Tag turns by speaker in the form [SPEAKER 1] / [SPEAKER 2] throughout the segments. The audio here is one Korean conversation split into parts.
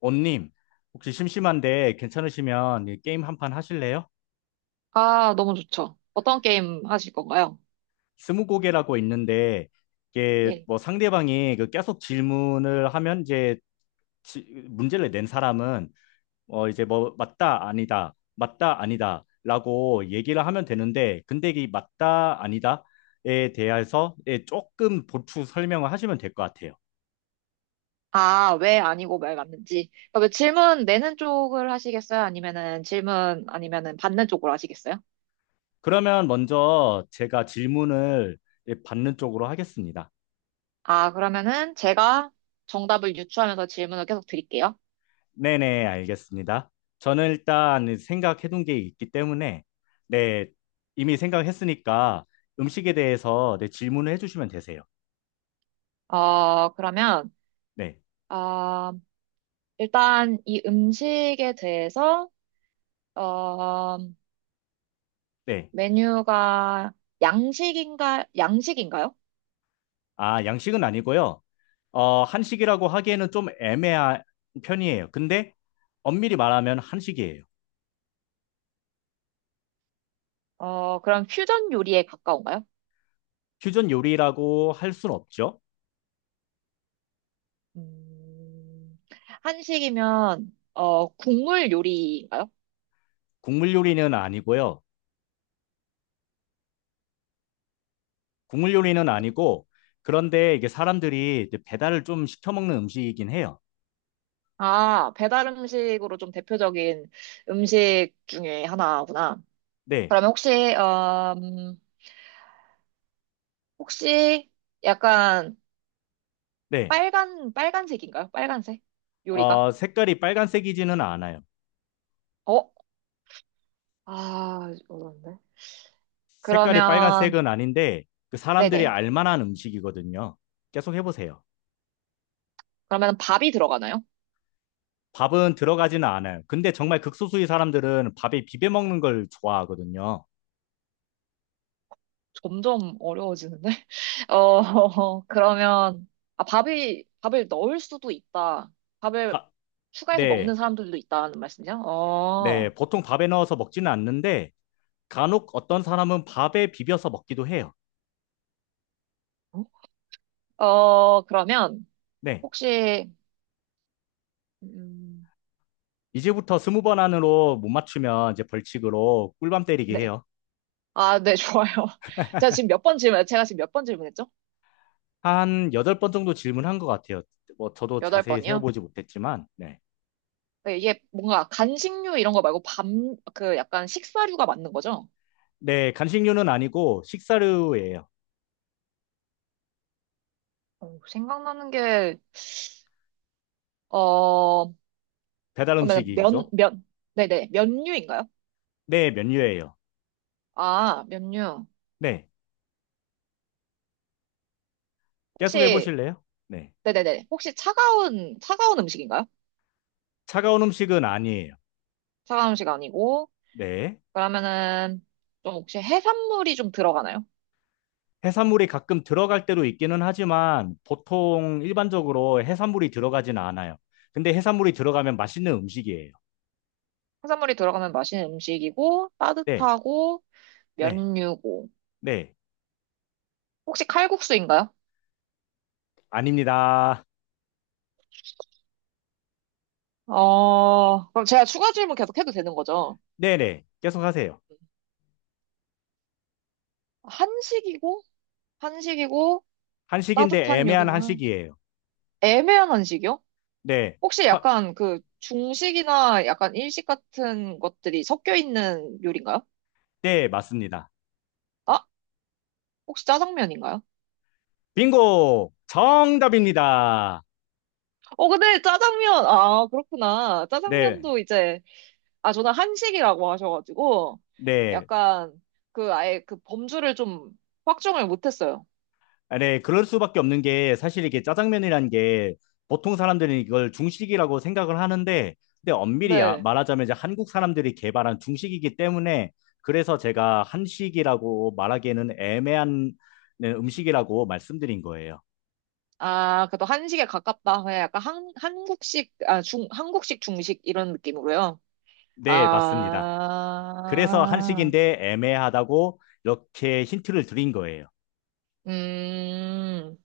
[SPEAKER 1] 원님, 혹시 심심한데 괜찮으시면 이 게임 한 판 하실래요?
[SPEAKER 2] 아, 너무 좋죠. 어떤 게임 하실 건가요?
[SPEAKER 1] 스무고개라고 있는데 이게
[SPEAKER 2] 예.
[SPEAKER 1] 뭐 상대방이 그 계속 질문을 하면 이제 지- 문제를 낸 사람은 이제 뭐 맞다 아니다 맞다 아니다라고 얘기를 하면 되는데 근데 이 맞다 아니다에 대해서 예, 조금 보충 설명을 하시면 될 것 같아요.
[SPEAKER 2] 아, 왜 아니고 말 맞는지. 그러면 질문 내는 쪽을 하시겠어요? 아니면은 질문 아니면은 받는 쪽으로 하시겠어요?
[SPEAKER 1] 그러면 먼저 제가 질문을 예, 받는 쪽으로 하겠습니다.
[SPEAKER 2] 아, 그러면은 제가 정답을 유추하면서 질문을 계속 드릴게요.
[SPEAKER 1] 네네, 알겠습니다. 저는 일단 생각해둔 게 있기 때문에, 네, 이미 생각했으니까 음식에 대해서 네, 질문을 해주시면 되세요.
[SPEAKER 2] 어, 그러면
[SPEAKER 1] 네,
[SPEAKER 2] 아, 일단 이 음식에 대해서 어,
[SPEAKER 1] 네.
[SPEAKER 2] 메뉴가 양식인가요?
[SPEAKER 1] 아, 양식은 아니고요. 어, 한식이라고 하기에는 좀 애매한 편이에요. 근데 엄밀히 말하면 한식이에요.
[SPEAKER 2] 그럼 퓨전 요리에 가까운가요?
[SPEAKER 1] 퓨전 요리라고 할 순 없죠.
[SPEAKER 2] 음, 한식이면, 국물 요리인가요?
[SPEAKER 1] 국물 요리는 아니고요. 국물 요리는 아니고, 그런데 이게 사람들이 이제 배달을 좀 시켜 먹는 음식이긴 해요.
[SPEAKER 2] 아, 배달 음식으로 좀 대표적인 음식 중에 하나구나.
[SPEAKER 1] 네,
[SPEAKER 2] 그러면 혹시, 어, 음, 혹시 약간
[SPEAKER 1] 네.
[SPEAKER 2] 빨간색인가요? 빨간색? 요리가?
[SPEAKER 1] 어, 색깔이 빨간색이지는 않아요.
[SPEAKER 2] 어? 아, 어려운데.
[SPEAKER 1] 색깔이
[SPEAKER 2] 그러면,
[SPEAKER 1] 빨간색은 아닌데 그 사람들이
[SPEAKER 2] 네네.
[SPEAKER 1] 알만한 음식이거든요. 계속 해보세요.
[SPEAKER 2] 그러면 밥이 들어가나요?
[SPEAKER 1] 밥은 들어가지는 않아요. 근데 정말 극소수의 사람들은 밥에 비벼 먹는 걸 좋아하거든요.
[SPEAKER 2] 점점 어려워지는데? 그러면, 아, 밥을 넣을 수도 있다. 밥을
[SPEAKER 1] 바-
[SPEAKER 2] 추가해서 먹는
[SPEAKER 1] 네,
[SPEAKER 2] 사람들도 있다는 말씀이죠?
[SPEAKER 1] 네, 보통 밥에 넣어서 먹지는 않는데 간혹 어떤 사람은 밥에 비벼서 먹기도 해요.
[SPEAKER 2] 어, 그러면,
[SPEAKER 1] 네,
[SPEAKER 2] 혹시, 음,
[SPEAKER 1] 이제부터 스무 번 안으로 못 맞추면 이제 벌칙으로 꿀밤 때리게
[SPEAKER 2] 네.
[SPEAKER 1] 해요.
[SPEAKER 2] 아, 네, 좋아요. 제가 지금 몇 번 질문, 제가 지금 몇 번 질문했죠?
[SPEAKER 1] 한 여덟 번 정도 질문한 것 같아요. 뭐 저도
[SPEAKER 2] 여덟
[SPEAKER 1] 자세히
[SPEAKER 2] 번이요?
[SPEAKER 1] 세어보지 못했지만, 네.
[SPEAKER 2] 네, 이게 뭔가 간식류 이런 거 말고 밥, 그 약간 식사류가 맞는 거죠?
[SPEAKER 1] 네, 간식류는 아니고 식사류예요.
[SPEAKER 2] 어, 생각나는 게, 어,
[SPEAKER 1] 배달
[SPEAKER 2] 그러면
[SPEAKER 1] 음식이죠?
[SPEAKER 2] 면, 네네, 면류인가요?
[SPEAKER 1] 네, 면류예요.
[SPEAKER 2] 아, 면류.
[SPEAKER 1] 네, 계속
[SPEAKER 2] 혹시,
[SPEAKER 1] 해보실래요? 네,
[SPEAKER 2] 네네네. 혹시 차가운 음식인가요?
[SPEAKER 1] 차가운 음식은 아니에요.
[SPEAKER 2] 차가운 음식 아니고,
[SPEAKER 1] 네,
[SPEAKER 2] 그러면은, 좀 혹시 해산물이 좀 들어가나요?
[SPEAKER 1] 해산물이 가끔 들어갈 때도 있기는 하지만 보통 일반적으로 해산물이 들어가진 않아요. 근데 해산물이 들어가면 맛있는 음식이에요.
[SPEAKER 2] 해산물이 들어가면 맛있는 음식이고,
[SPEAKER 1] 네,
[SPEAKER 2] 따뜻하고,
[SPEAKER 1] 네,
[SPEAKER 2] 면류고.
[SPEAKER 1] 네,
[SPEAKER 2] 혹시 칼국수인가요?
[SPEAKER 1] 아닙니다.
[SPEAKER 2] 그럼 제가 추가 질문 계속 해도 되는 거죠?
[SPEAKER 1] 네, 네, 계속 하세요.
[SPEAKER 2] 한식이고, 한식이고,
[SPEAKER 1] 한식인데
[SPEAKER 2] 따뜻한
[SPEAKER 1] 애매한
[SPEAKER 2] 요리고,
[SPEAKER 1] 한식이에요.
[SPEAKER 2] 애매한 한식이요?
[SPEAKER 1] 네,
[SPEAKER 2] 혹시
[SPEAKER 1] 확,
[SPEAKER 2] 약간 그 중식이나 약간 일식 같은 것들이 섞여 있는 요리인가요?
[SPEAKER 1] 네, 맞습니다.
[SPEAKER 2] 아, 혹시 짜장면인가요?
[SPEAKER 1] 빙고! 정답입니다.
[SPEAKER 2] 어, 근데 짜장면, 아, 그렇구나.
[SPEAKER 1] 네.
[SPEAKER 2] 짜장면도 이제, 아, 저는 한식이라고 하셔가지고,
[SPEAKER 1] 네.
[SPEAKER 2] 약간, 그, 아예 그 범주를 좀 확정을 못했어요.
[SPEAKER 1] 아, 네, 그럴 수밖에 없는 게 사실 이게 짜장면이라는 게 보통 사람들은 이걸 중식이라고 생각을 하는데 근데 엄밀히
[SPEAKER 2] 네.
[SPEAKER 1] 말하자면 이제 한국 사람들이 개발한 중식이기 때문에 그래서 제가 한식이라고 말하기에는 애매한 네, 음식이라고 말씀드린 거예요.
[SPEAKER 2] 아, 그래도 한식에 가깝다. 그냥 약간 한, 한국식, 아, 중, 한국식 중식 이런 느낌으로요.
[SPEAKER 1] 네, 맞습니다. 그래서
[SPEAKER 2] 아,
[SPEAKER 1] 한식인데 애매하다고 이렇게 힌트를 드린 거예요.
[SPEAKER 2] 음,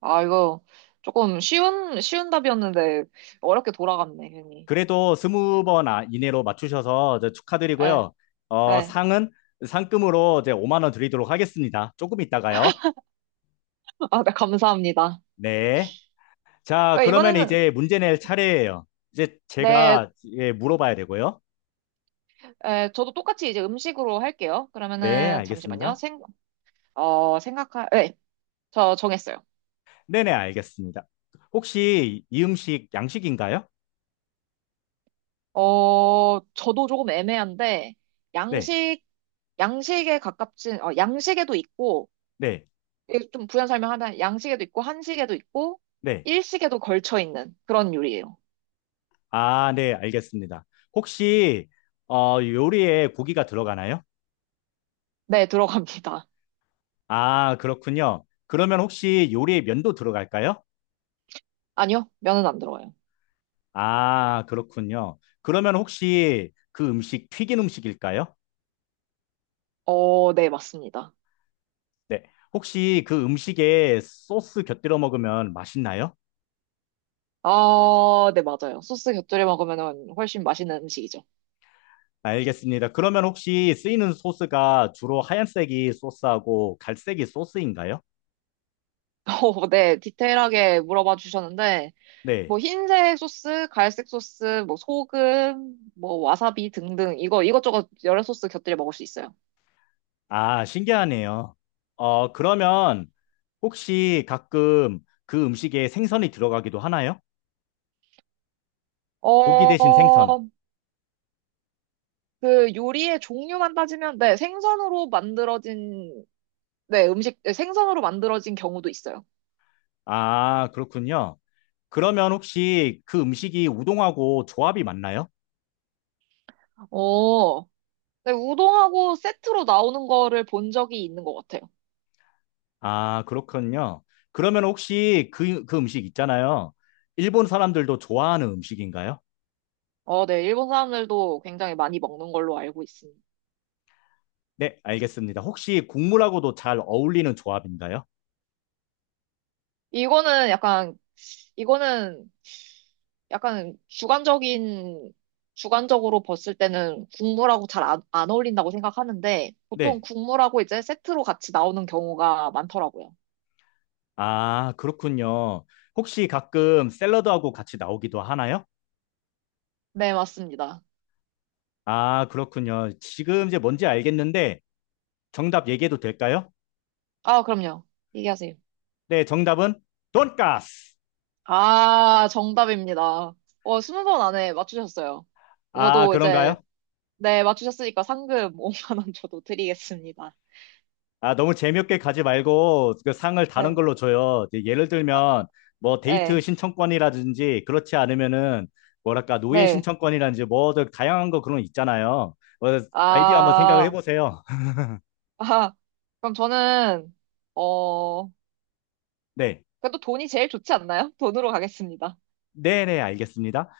[SPEAKER 2] 아, 이거 조금 쉬운 답이었는데, 어렵게 돌아갔네, 괜히.
[SPEAKER 1] 그래도 스무 번 이내로 맞추셔서 이제
[SPEAKER 2] 에,
[SPEAKER 1] 축하드리고요. 어,
[SPEAKER 2] 에.
[SPEAKER 1] 상은 상금으로 이제 5만 원 드리도록 하겠습니다. 조금 있다가요.
[SPEAKER 2] 아, 네, 감사합니다.
[SPEAKER 1] 네. 자,
[SPEAKER 2] 어,
[SPEAKER 1] 그러면
[SPEAKER 2] 이번에는
[SPEAKER 1] 이제 문제 낼 차례예요. 이제
[SPEAKER 2] 네,
[SPEAKER 1] 제가 예, 물어봐야 되고요.
[SPEAKER 2] 에, 저도 똑같이 이제 음식으로 할게요.
[SPEAKER 1] 네,
[SPEAKER 2] 그러면은 잠시만요.
[SPEAKER 1] 알겠습니다.
[SPEAKER 2] 생, 생각할, 네, 저 정했어요.
[SPEAKER 1] 네네, 알겠습니다. 혹시 이 음식 양식인가요?
[SPEAKER 2] 저도 조금 애매한데
[SPEAKER 1] 네,
[SPEAKER 2] 양식, 양식에 가깝진, 양식에도 있고
[SPEAKER 1] 네,
[SPEAKER 2] 이게 좀 부연 설명하면 양식에도 있고 한식에도 있고
[SPEAKER 1] 네.
[SPEAKER 2] 일식에도 걸쳐 있는 그런 요리예요.
[SPEAKER 1] 아, 네, 알겠습니다. 혹시 어, 요리에 고기가 들어가나요?
[SPEAKER 2] 네, 들어갑니다.
[SPEAKER 1] 아, 그렇군요. 그러면 혹시 요리에 면도 들어갈까요?
[SPEAKER 2] 아니요, 면은 안 들어가요.
[SPEAKER 1] 아, 그렇군요. 그러면 혹시 그 음식 튀긴 음식일까요?
[SPEAKER 2] 네, 맞습니다.
[SPEAKER 1] 네. 혹시 그 음식에 소스 곁들여 먹으면 맛있나요?
[SPEAKER 2] 네, 맞아요. 소스 곁들여 먹으면 훨씬 맛있는 음식이죠.
[SPEAKER 1] 아, 알겠습니다. 그러면 혹시 쓰이는 소스가 주로 하얀색이 소스하고 갈색이 소스인가요?
[SPEAKER 2] 네, 디테일하게 물어봐 주셨는데,
[SPEAKER 1] 네.
[SPEAKER 2] 뭐, 흰색 소스, 갈색 소스, 뭐, 소금, 뭐, 와사비 등등, 이거, 이것저것 여러 소스 곁들여 먹을 수 있어요.
[SPEAKER 1] 아, 신기하네요. 어, 그러면 혹시 가끔 그 음식에 생선이 들어가기도 하나요? 고기 대신 생선.
[SPEAKER 2] 어, 그 요리의 종류만 따지면, 네, 생선으로 만들어진, 네, 음식, 네, 생선으로 만들어진 경우도 있어요.
[SPEAKER 1] 아, 그렇군요. 그러면 혹시 그 음식이 우동하고 조합이 맞나요?
[SPEAKER 2] 어, 네, 우동하고 세트로 나오는 거를 본 적이 있는 것 같아요.
[SPEAKER 1] 아, 그렇군요. 그러면 혹시 그 음식 있잖아요. 일본 사람들도 좋아하는 음식인가요?
[SPEAKER 2] 네, 일본 사람들도 굉장히 많이 먹는 걸로 알고 있습니다.
[SPEAKER 1] 네, 알겠습니다. 혹시 국물하고도 잘 어울리는 조합인가요?
[SPEAKER 2] 이거는 약간 이거는 약간 주관적으로 봤을 때는 국물하고 잘 안 어울린다고 생각하는데, 보통
[SPEAKER 1] 네.
[SPEAKER 2] 국물하고 이제 세트로 같이 나오는 경우가 많더라고요.
[SPEAKER 1] 아, 그렇군요. 혹시 가끔 샐러드하고 같이 나오기도 하나요?
[SPEAKER 2] 네, 맞습니다.
[SPEAKER 1] 아, 그렇군요. 지금 이제 뭔지 알겠는데 정답 얘기해도 될까요?
[SPEAKER 2] 아, 그럼요. 얘기하세요.
[SPEAKER 1] 네, 정답은 돈까스.
[SPEAKER 2] 아, 정답입니다. 어, 스무 번 안에 맞추셨어요.
[SPEAKER 1] 아,
[SPEAKER 2] 저도 이제,
[SPEAKER 1] 그런가요?
[SPEAKER 2] 네, 맞추셨으니까 상금 5만 원 저도 드리겠습니다.
[SPEAKER 1] 아, 너무 재미없게 가지 말고 그 상을 다른
[SPEAKER 2] 네.
[SPEAKER 1] 걸로 줘요. 이제 예를
[SPEAKER 2] 아,
[SPEAKER 1] 들면 뭐 데이트
[SPEAKER 2] 네.
[SPEAKER 1] 신청권이라든지 그렇지 않으면은 뭐랄까 노예
[SPEAKER 2] 네.
[SPEAKER 1] 신청권이라든지 뭐든 다양한 거 그런 거 있잖아요. 뭐 아이디어 한번 생각을
[SPEAKER 2] 아,
[SPEAKER 1] 해보세요.
[SPEAKER 2] 아, 그럼 저는, 어,
[SPEAKER 1] 네.
[SPEAKER 2] 그래도 돈이 제일 좋지 않나요? 돈으로 가겠습니다.
[SPEAKER 1] 네네, 알겠습니다.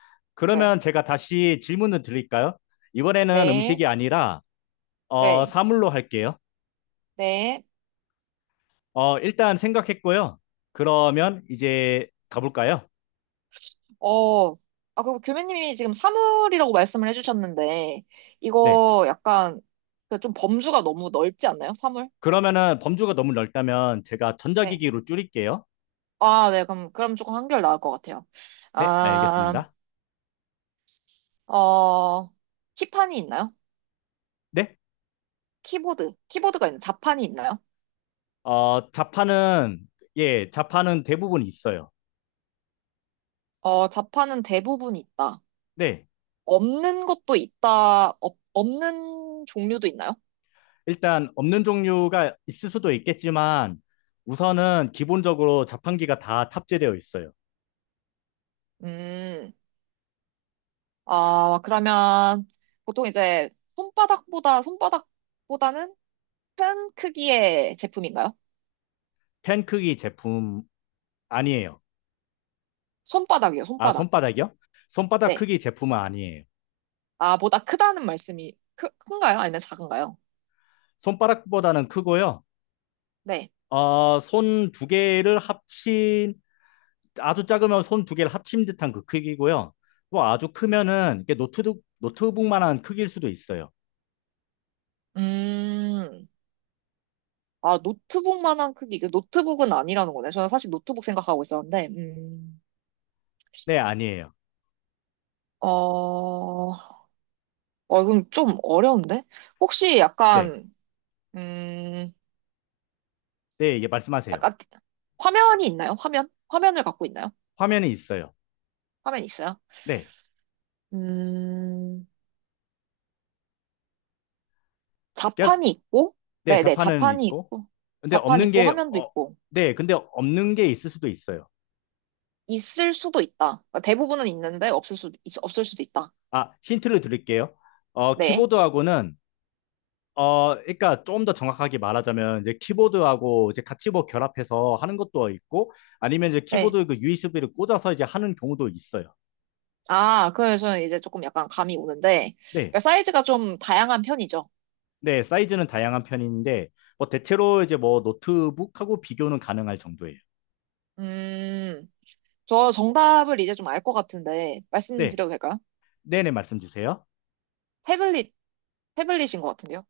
[SPEAKER 2] 네.
[SPEAKER 1] 그러면 제가 다시 질문을 드릴까요? 이번에는
[SPEAKER 2] 네.
[SPEAKER 1] 음식이 아니라 어,
[SPEAKER 2] 네.
[SPEAKER 1] 사물로 할게요.
[SPEAKER 2] 네.
[SPEAKER 1] 어, 일단 생각했고요. 그러면 이제 가볼까요?
[SPEAKER 2] 아, 그리고 교수님이 지금 사물이라고 말씀을 해주셨는데,
[SPEAKER 1] 네.
[SPEAKER 2] 이거 약간 그좀 범주가 너무 넓지 않나요? 사물?
[SPEAKER 1] 그러면은 범주가 너무 넓다면 제가
[SPEAKER 2] 네.
[SPEAKER 1] 전자기기로 줄일게요.
[SPEAKER 2] 아, 네. 그럼 조금 한결 나을 것 같아요.
[SPEAKER 1] 네,
[SPEAKER 2] 아,
[SPEAKER 1] 알겠습니다.
[SPEAKER 2] 어, 키판이 있나요?
[SPEAKER 1] 네,
[SPEAKER 2] 키보드. 키보드가 있나요? 자판이 있나요?
[SPEAKER 1] 어, 자판은, 예, 자판은 대부분 있어요.
[SPEAKER 2] 어, 자판은 대부분 있다.
[SPEAKER 1] 네,
[SPEAKER 2] 없는 것도 있다. 없는 종류도 있나요?
[SPEAKER 1] 일단 없는 종류가 있을 수도 있겠지만 우선은 기본적으로 자판기가 다 탑재되어 있어요.
[SPEAKER 2] 음. 아, 그러면 보통 이제 손바닥보다는 큰 크기의 제품인가요?
[SPEAKER 1] 펜 크기 제품 아니에요.
[SPEAKER 2] 손바닥이요,
[SPEAKER 1] 아,
[SPEAKER 2] 손바닥.
[SPEAKER 1] 손바닥이요? 손바닥
[SPEAKER 2] 네.
[SPEAKER 1] 크기 제품은 아니에요.
[SPEAKER 2] 아, 보다 크다는 말씀이 큰가요? 아니면 작은가요?
[SPEAKER 1] 손바닥보다는 크고요.
[SPEAKER 2] 네.
[SPEAKER 1] 어, 손 두 개를 합친, 아주 작으면 손 두 개를 합친 듯한 그 크기고요. 또 아주 크면은 이게 노트북, 노트북만한 크기일 수도 있어요.
[SPEAKER 2] 음, 아, 노트북만한 크기. 그 노트북은 아니라는 거네. 저는 사실 노트북 생각하고 있었는데,
[SPEAKER 1] 네, 아니에요.
[SPEAKER 2] 어, 이건 좀 어려운데? 혹시
[SPEAKER 1] 네.
[SPEAKER 2] 음,
[SPEAKER 1] 네, 이게 말씀하세요.
[SPEAKER 2] 약간 화면이 있나요? 화면? 화면을 갖고 있나요?
[SPEAKER 1] 화면이 있어요.
[SPEAKER 2] 화면 있어요?
[SPEAKER 1] 네.
[SPEAKER 2] 음,
[SPEAKER 1] 그래서-
[SPEAKER 2] 자판이 있고,
[SPEAKER 1] 네,
[SPEAKER 2] 네네,
[SPEAKER 1] 자판은
[SPEAKER 2] 자판이
[SPEAKER 1] 있고.
[SPEAKER 2] 있고,
[SPEAKER 1] 근데
[SPEAKER 2] 자판
[SPEAKER 1] 없는
[SPEAKER 2] 있고,
[SPEAKER 1] 게,
[SPEAKER 2] 화면도
[SPEAKER 1] 어,
[SPEAKER 2] 있고,
[SPEAKER 1] 네, 근데 없는 게 있을 수도 있어요.
[SPEAKER 2] 있을 수도 있다. 그러니까 대부분은 있는데, 없을 수도 있다.
[SPEAKER 1] 아, 힌트를 드릴게요. 어,
[SPEAKER 2] 네,
[SPEAKER 1] 키보드하고는, 어, 그러니까 좀 더 정확하게 말하자면, 이제 키보드하고 이제 같이 뭐 결합해서 하는 것도 있고, 아니면 이제
[SPEAKER 2] 네.
[SPEAKER 1] 키보드 그 USB를 꽂아서 이제 하는 경우도 있어요.
[SPEAKER 2] 아, 그래서 이제 조금 약간 감이 오는데,
[SPEAKER 1] 네.
[SPEAKER 2] 그러니까 사이즈가 좀 다양한 편이죠.
[SPEAKER 1] 네, 사이즈는 다양한 편인데, 뭐 대체로 이제 뭐 노트북하고 비교는 가능할 정도예요.
[SPEAKER 2] 음, 저 정답을 이제 좀 알 것 같은데,
[SPEAKER 1] 네.
[SPEAKER 2] 말씀드려도 될까요?
[SPEAKER 1] 네네, 말씀 주세요.
[SPEAKER 2] 태블릿, 태블릿인 것 같은데요?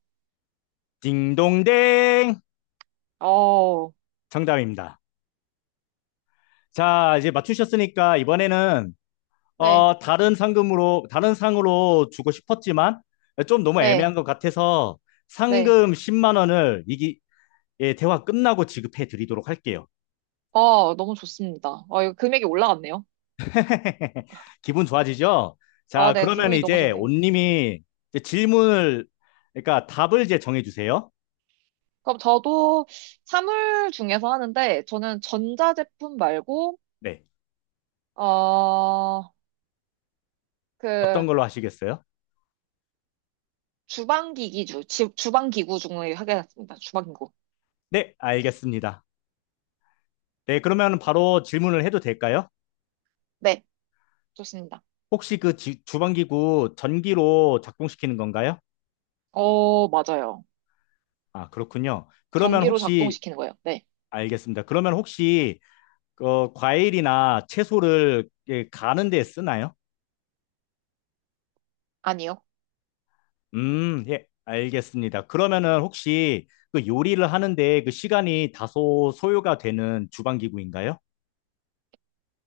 [SPEAKER 1] 딩동댕
[SPEAKER 2] 어,
[SPEAKER 1] 정답입니다. 자, 이제 맞추셨으니까 이번에는
[SPEAKER 2] 네,
[SPEAKER 1] 어, 다른 상금으로 다른 상으로 주고 싶었지만 좀 너무
[SPEAKER 2] 네,
[SPEAKER 1] 애매한 것 같아서
[SPEAKER 2] 네.
[SPEAKER 1] 상금 10만 원을 이기 예, 대화 끝나고 지급해 드리도록 할게요.
[SPEAKER 2] 어, 너무 좋습니다. 어, 이거 금액이 올라갔네요.
[SPEAKER 1] 기분 좋아지죠?
[SPEAKER 2] 아,
[SPEAKER 1] 자,
[SPEAKER 2] 네,
[SPEAKER 1] 그러면
[SPEAKER 2] 기분이 너무
[SPEAKER 1] 이제
[SPEAKER 2] 좋네요.
[SPEAKER 1] 온님이 이제 질문을 그러니까 답을 이제 정해 주세요.
[SPEAKER 2] 그럼 저도 사물 중에서 하는데, 저는 전자제품 말고,
[SPEAKER 1] 네.
[SPEAKER 2] 어,
[SPEAKER 1] 어떤
[SPEAKER 2] 그,
[SPEAKER 1] 걸로 하시겠어요?
[SPEAKER 2] 주방기구 중에 하겠습니다. 주방기구.
[SPEAKER 1] 네, 알겠습니다. 네, 그러면 바로 질문을 해도 될까요?
[SPEAKER 2] 네, 좋습니다.
[SPEAKER 1] 혹시 그 주방기구 전기로 작동시키는 건가요?
[SPEAKER 2] 어, 맞아요.
[SPEAKER 1] 아, 그렇군요. 그러면
[SPEAKER 2] 전기로
[SPEAKER 1] 혹시,
[SPEAKER 2] 작동시키는 거예요. 네.
[SPEAKER 1] 알겠습니다. 그러면 혹시, 어, 과일이나 채소를 예, 가는 데 쓰나요?
[SPEAKER 2] 아니요.
[SPEAKER 1] 예, 알겠습니다. 그러면은 혹시 그 요리를 하는데 그 시간이 다소 소요가 되는 주방기구인가요?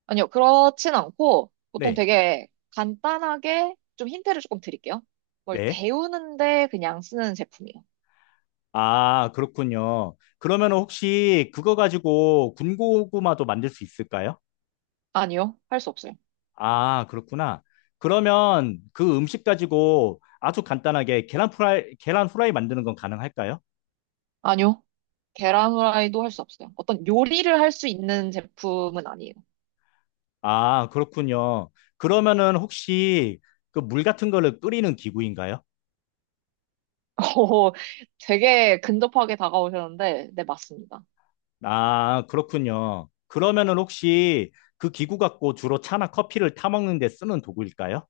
[SPEAKER 2] 아니요. 그렇진 않고, 보통
[SPEAKER 1] 네,
[SPEAKER 2] 되게 간단하게 좀 힌트를 조금 드릴게요. 뭘
[SPEAKER 1] 네.
[SPEAKER 2] 데우는데 그냥 쓰는 제품이에요.
[SPEAKER 1] 아, 그렇군요. 그러면 혹시 그거 가지고 군고구마도 만들 수 있을까요?
[SPEAKER 2] 아니요. 할 수 없어요.
[SPEAKER 1] 아, 그렇구나. 그러면 그 음식 가지고 아주 간단하게 계란 프라이, 계란 후라이 만드는 건 가능할까요?
[SPEAKER 2] 아니요. 계란 후라이도 할 수 없어요. 어떤 요리를 할 수 있는 제품은 아니에요.
[SPEAKER 1] 아, 그렇군요. 그러면은 혹시 그 물 같은 거를 끓이는 기구인가요?
[SPEAKER 2] 어, 되게 근접하게 다가오셨는데, 네, 맞습니다.
[SPEAKER 1] 아, 그렇군요. 그러면은 혹시 그 기구 갖고 주로 차나 커피를 타먹는 데 쓰는 도구일까요?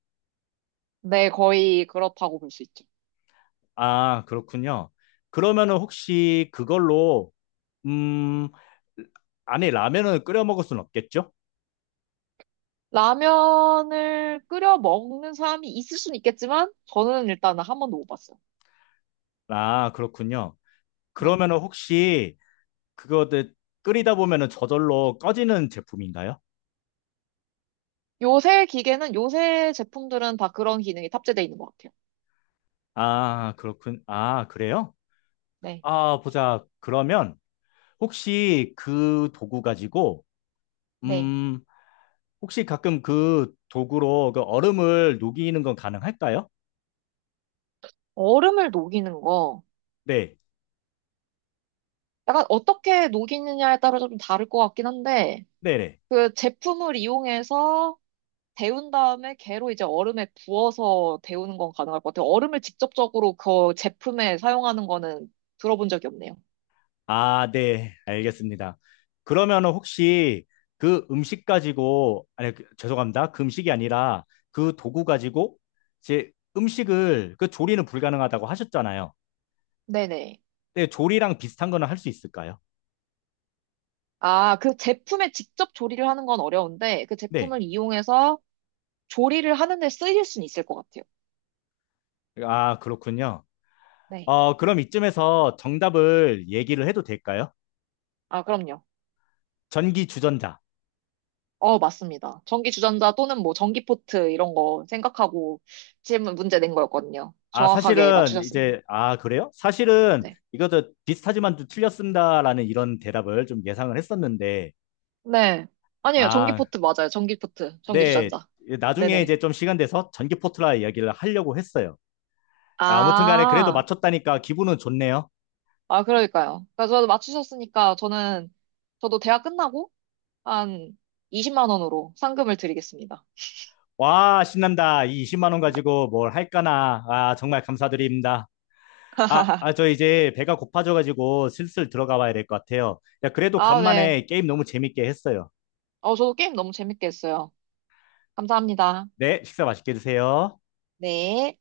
[SPEAKER 2] 네, 거의 그렇다고 볼 수 있죠.
[SPEAKER 1] 아, 그렇군요. 그러면은 혹시 그걸로, 음, 안에 라면을 끓여 먹을 순 없겠죠?
[SPEAKER 2] 라면을 끓여 먹는 사람이 있을 수는 있겠지만, 저는 일단은 한 번도 못 봤어요.
[SPEAKER 1] 아, 그렇군요.
[SPEAKER 2] 네.
[SPEAKER 1] 그러면은 혹시 그거들 끓이다 보면은 저절로 꺼지는 제품인가요?
[SPEAKER 2] 요새 기계는, 요새 제품들은 다 그런 기능이 탑재되어 있는 것 같아요.
[SPEAKER 1] 아, 그렇군. 아, 그래요?
[SPEAKER 2] 네.
[SPEAKER 1] 아, 보자. 그러면 혹시 그 도구 가지고,
[SPEAKER 2] 네.
[SPEAKER 1] 음, 혹시 가끔 그 도구로 그 얼음을 녹이는 건 가능할까요?
[SPEAKER 2] 얼음을 녹이는 거,
[SPEAKER 1] 네,
[SPEAKER 2] 약간 어떻게 녹이느냐에 따라서 좀 다를 것 같긴 한데,
[SPEAKER 1] 네네.
[SPEAKER 2] 그 제품을 이용해서 데운 다음에 걔로 이제 얼음에 부어서 데우는 건 가능할 것 같아요. 얼음을 직접적으로 그 제품에 사용하는 거는 들어본 적이 없네요.
[SPEAKER 1] 아, 네, 알겠습니다. 그러면 혹시 그 음식 가지고, 아니, 죄송합니다. 그 음식이 아니라 그 도구 가지고, 이제 음식을, 그 조리는 불가능하다고 하셨잖아요.
[SPEAKER 2] 네네.
[SPEAKER 1] 네, 조리랑 비슷한 거는 할 수 있을까요?
[SPEAKER 2] 아, 그 제품에 직접 조리를 하는 건 어려운데 그
[SPEAKER 1] 네.
[SPEAKER 2] 제품을 이용해서 조리를 하는데 쓰일 수는 있을 것 같아요.
[SPEAKER 1] 아, 그렇군요.
[SPEAKER 2] 네.
[SPEAKER 1] 어, 그럼 이쯤에서 정답을 얘기를 해도 될까요?
[SPEAKER 2] 아, 그럼요.
[SPEAKER 1] 전기 주전자.
[SPEAKER 2] 어, 맞습니다. 전기 주전자 또는 뭐 전기 포트 이런 거 생각하고 질문 문제 낸 거였거든요.
[SPEAKER 1] 아,
[SPEAKER 2] 정확하게
[SPEAKER 1] 사실은
[SPEAKER 2] 맞추셨습니다.
[SPEAKER 1] 이제, 아, 그래요? 사실은
[SPEAKER 2] 네.
[SPEAKER 1] 이것도 비슷하지만 좀 틀렸습니다라는 이런 대답을 좀 예상을 했었는데,
[SPEAKER 2] 네. 아니에요. 전기
[SPEAKER 1] 아,
[SPEAKER 2] 포트 맞아요. 전기 포트. 전기
[SPEAKER 1] 네.
[SPEAKER 2] 주전자.
[SPEAKER 1] 나중에
[SPEAKER 2] 네네.
[SPEAKER 1] 이제 좀 시간 돼서 전기포트라 이야기를 하려고 했어요. 아무튼 간에 그래도
[SPEAKER 2] 아,
[SPEAKER 1] 맞췄다니까 기분은 좋네요.
[SPEAKER 2] 아, 그러니까요. 그러니까 저도 맞추셨으니까 저는, 저도 대학 끝나고 한 20만 원으로 상금을 드리겠습니다.
[SPEAKER 1] 와, 신난다. 이 20만 원 가지고 뭘 할까나. 아, 정말 감사드립니다. 아, 아, 저 이제 배가 고파져가지고 슬슬 들어가 봐야 될 것 같아요. 야, 그래도
[SPEAKER 2] 아, 네.
[SPEAKER 1] 간만에 게임 너무 재밌게 했어요.
[SPEAKER 2] 어, 저도 게임 너무 재밌게 했어요. 감사합니다.
[SPEAKER 1] 네, 식사 맛있게 드세요.
[SPEAKER 2] 네.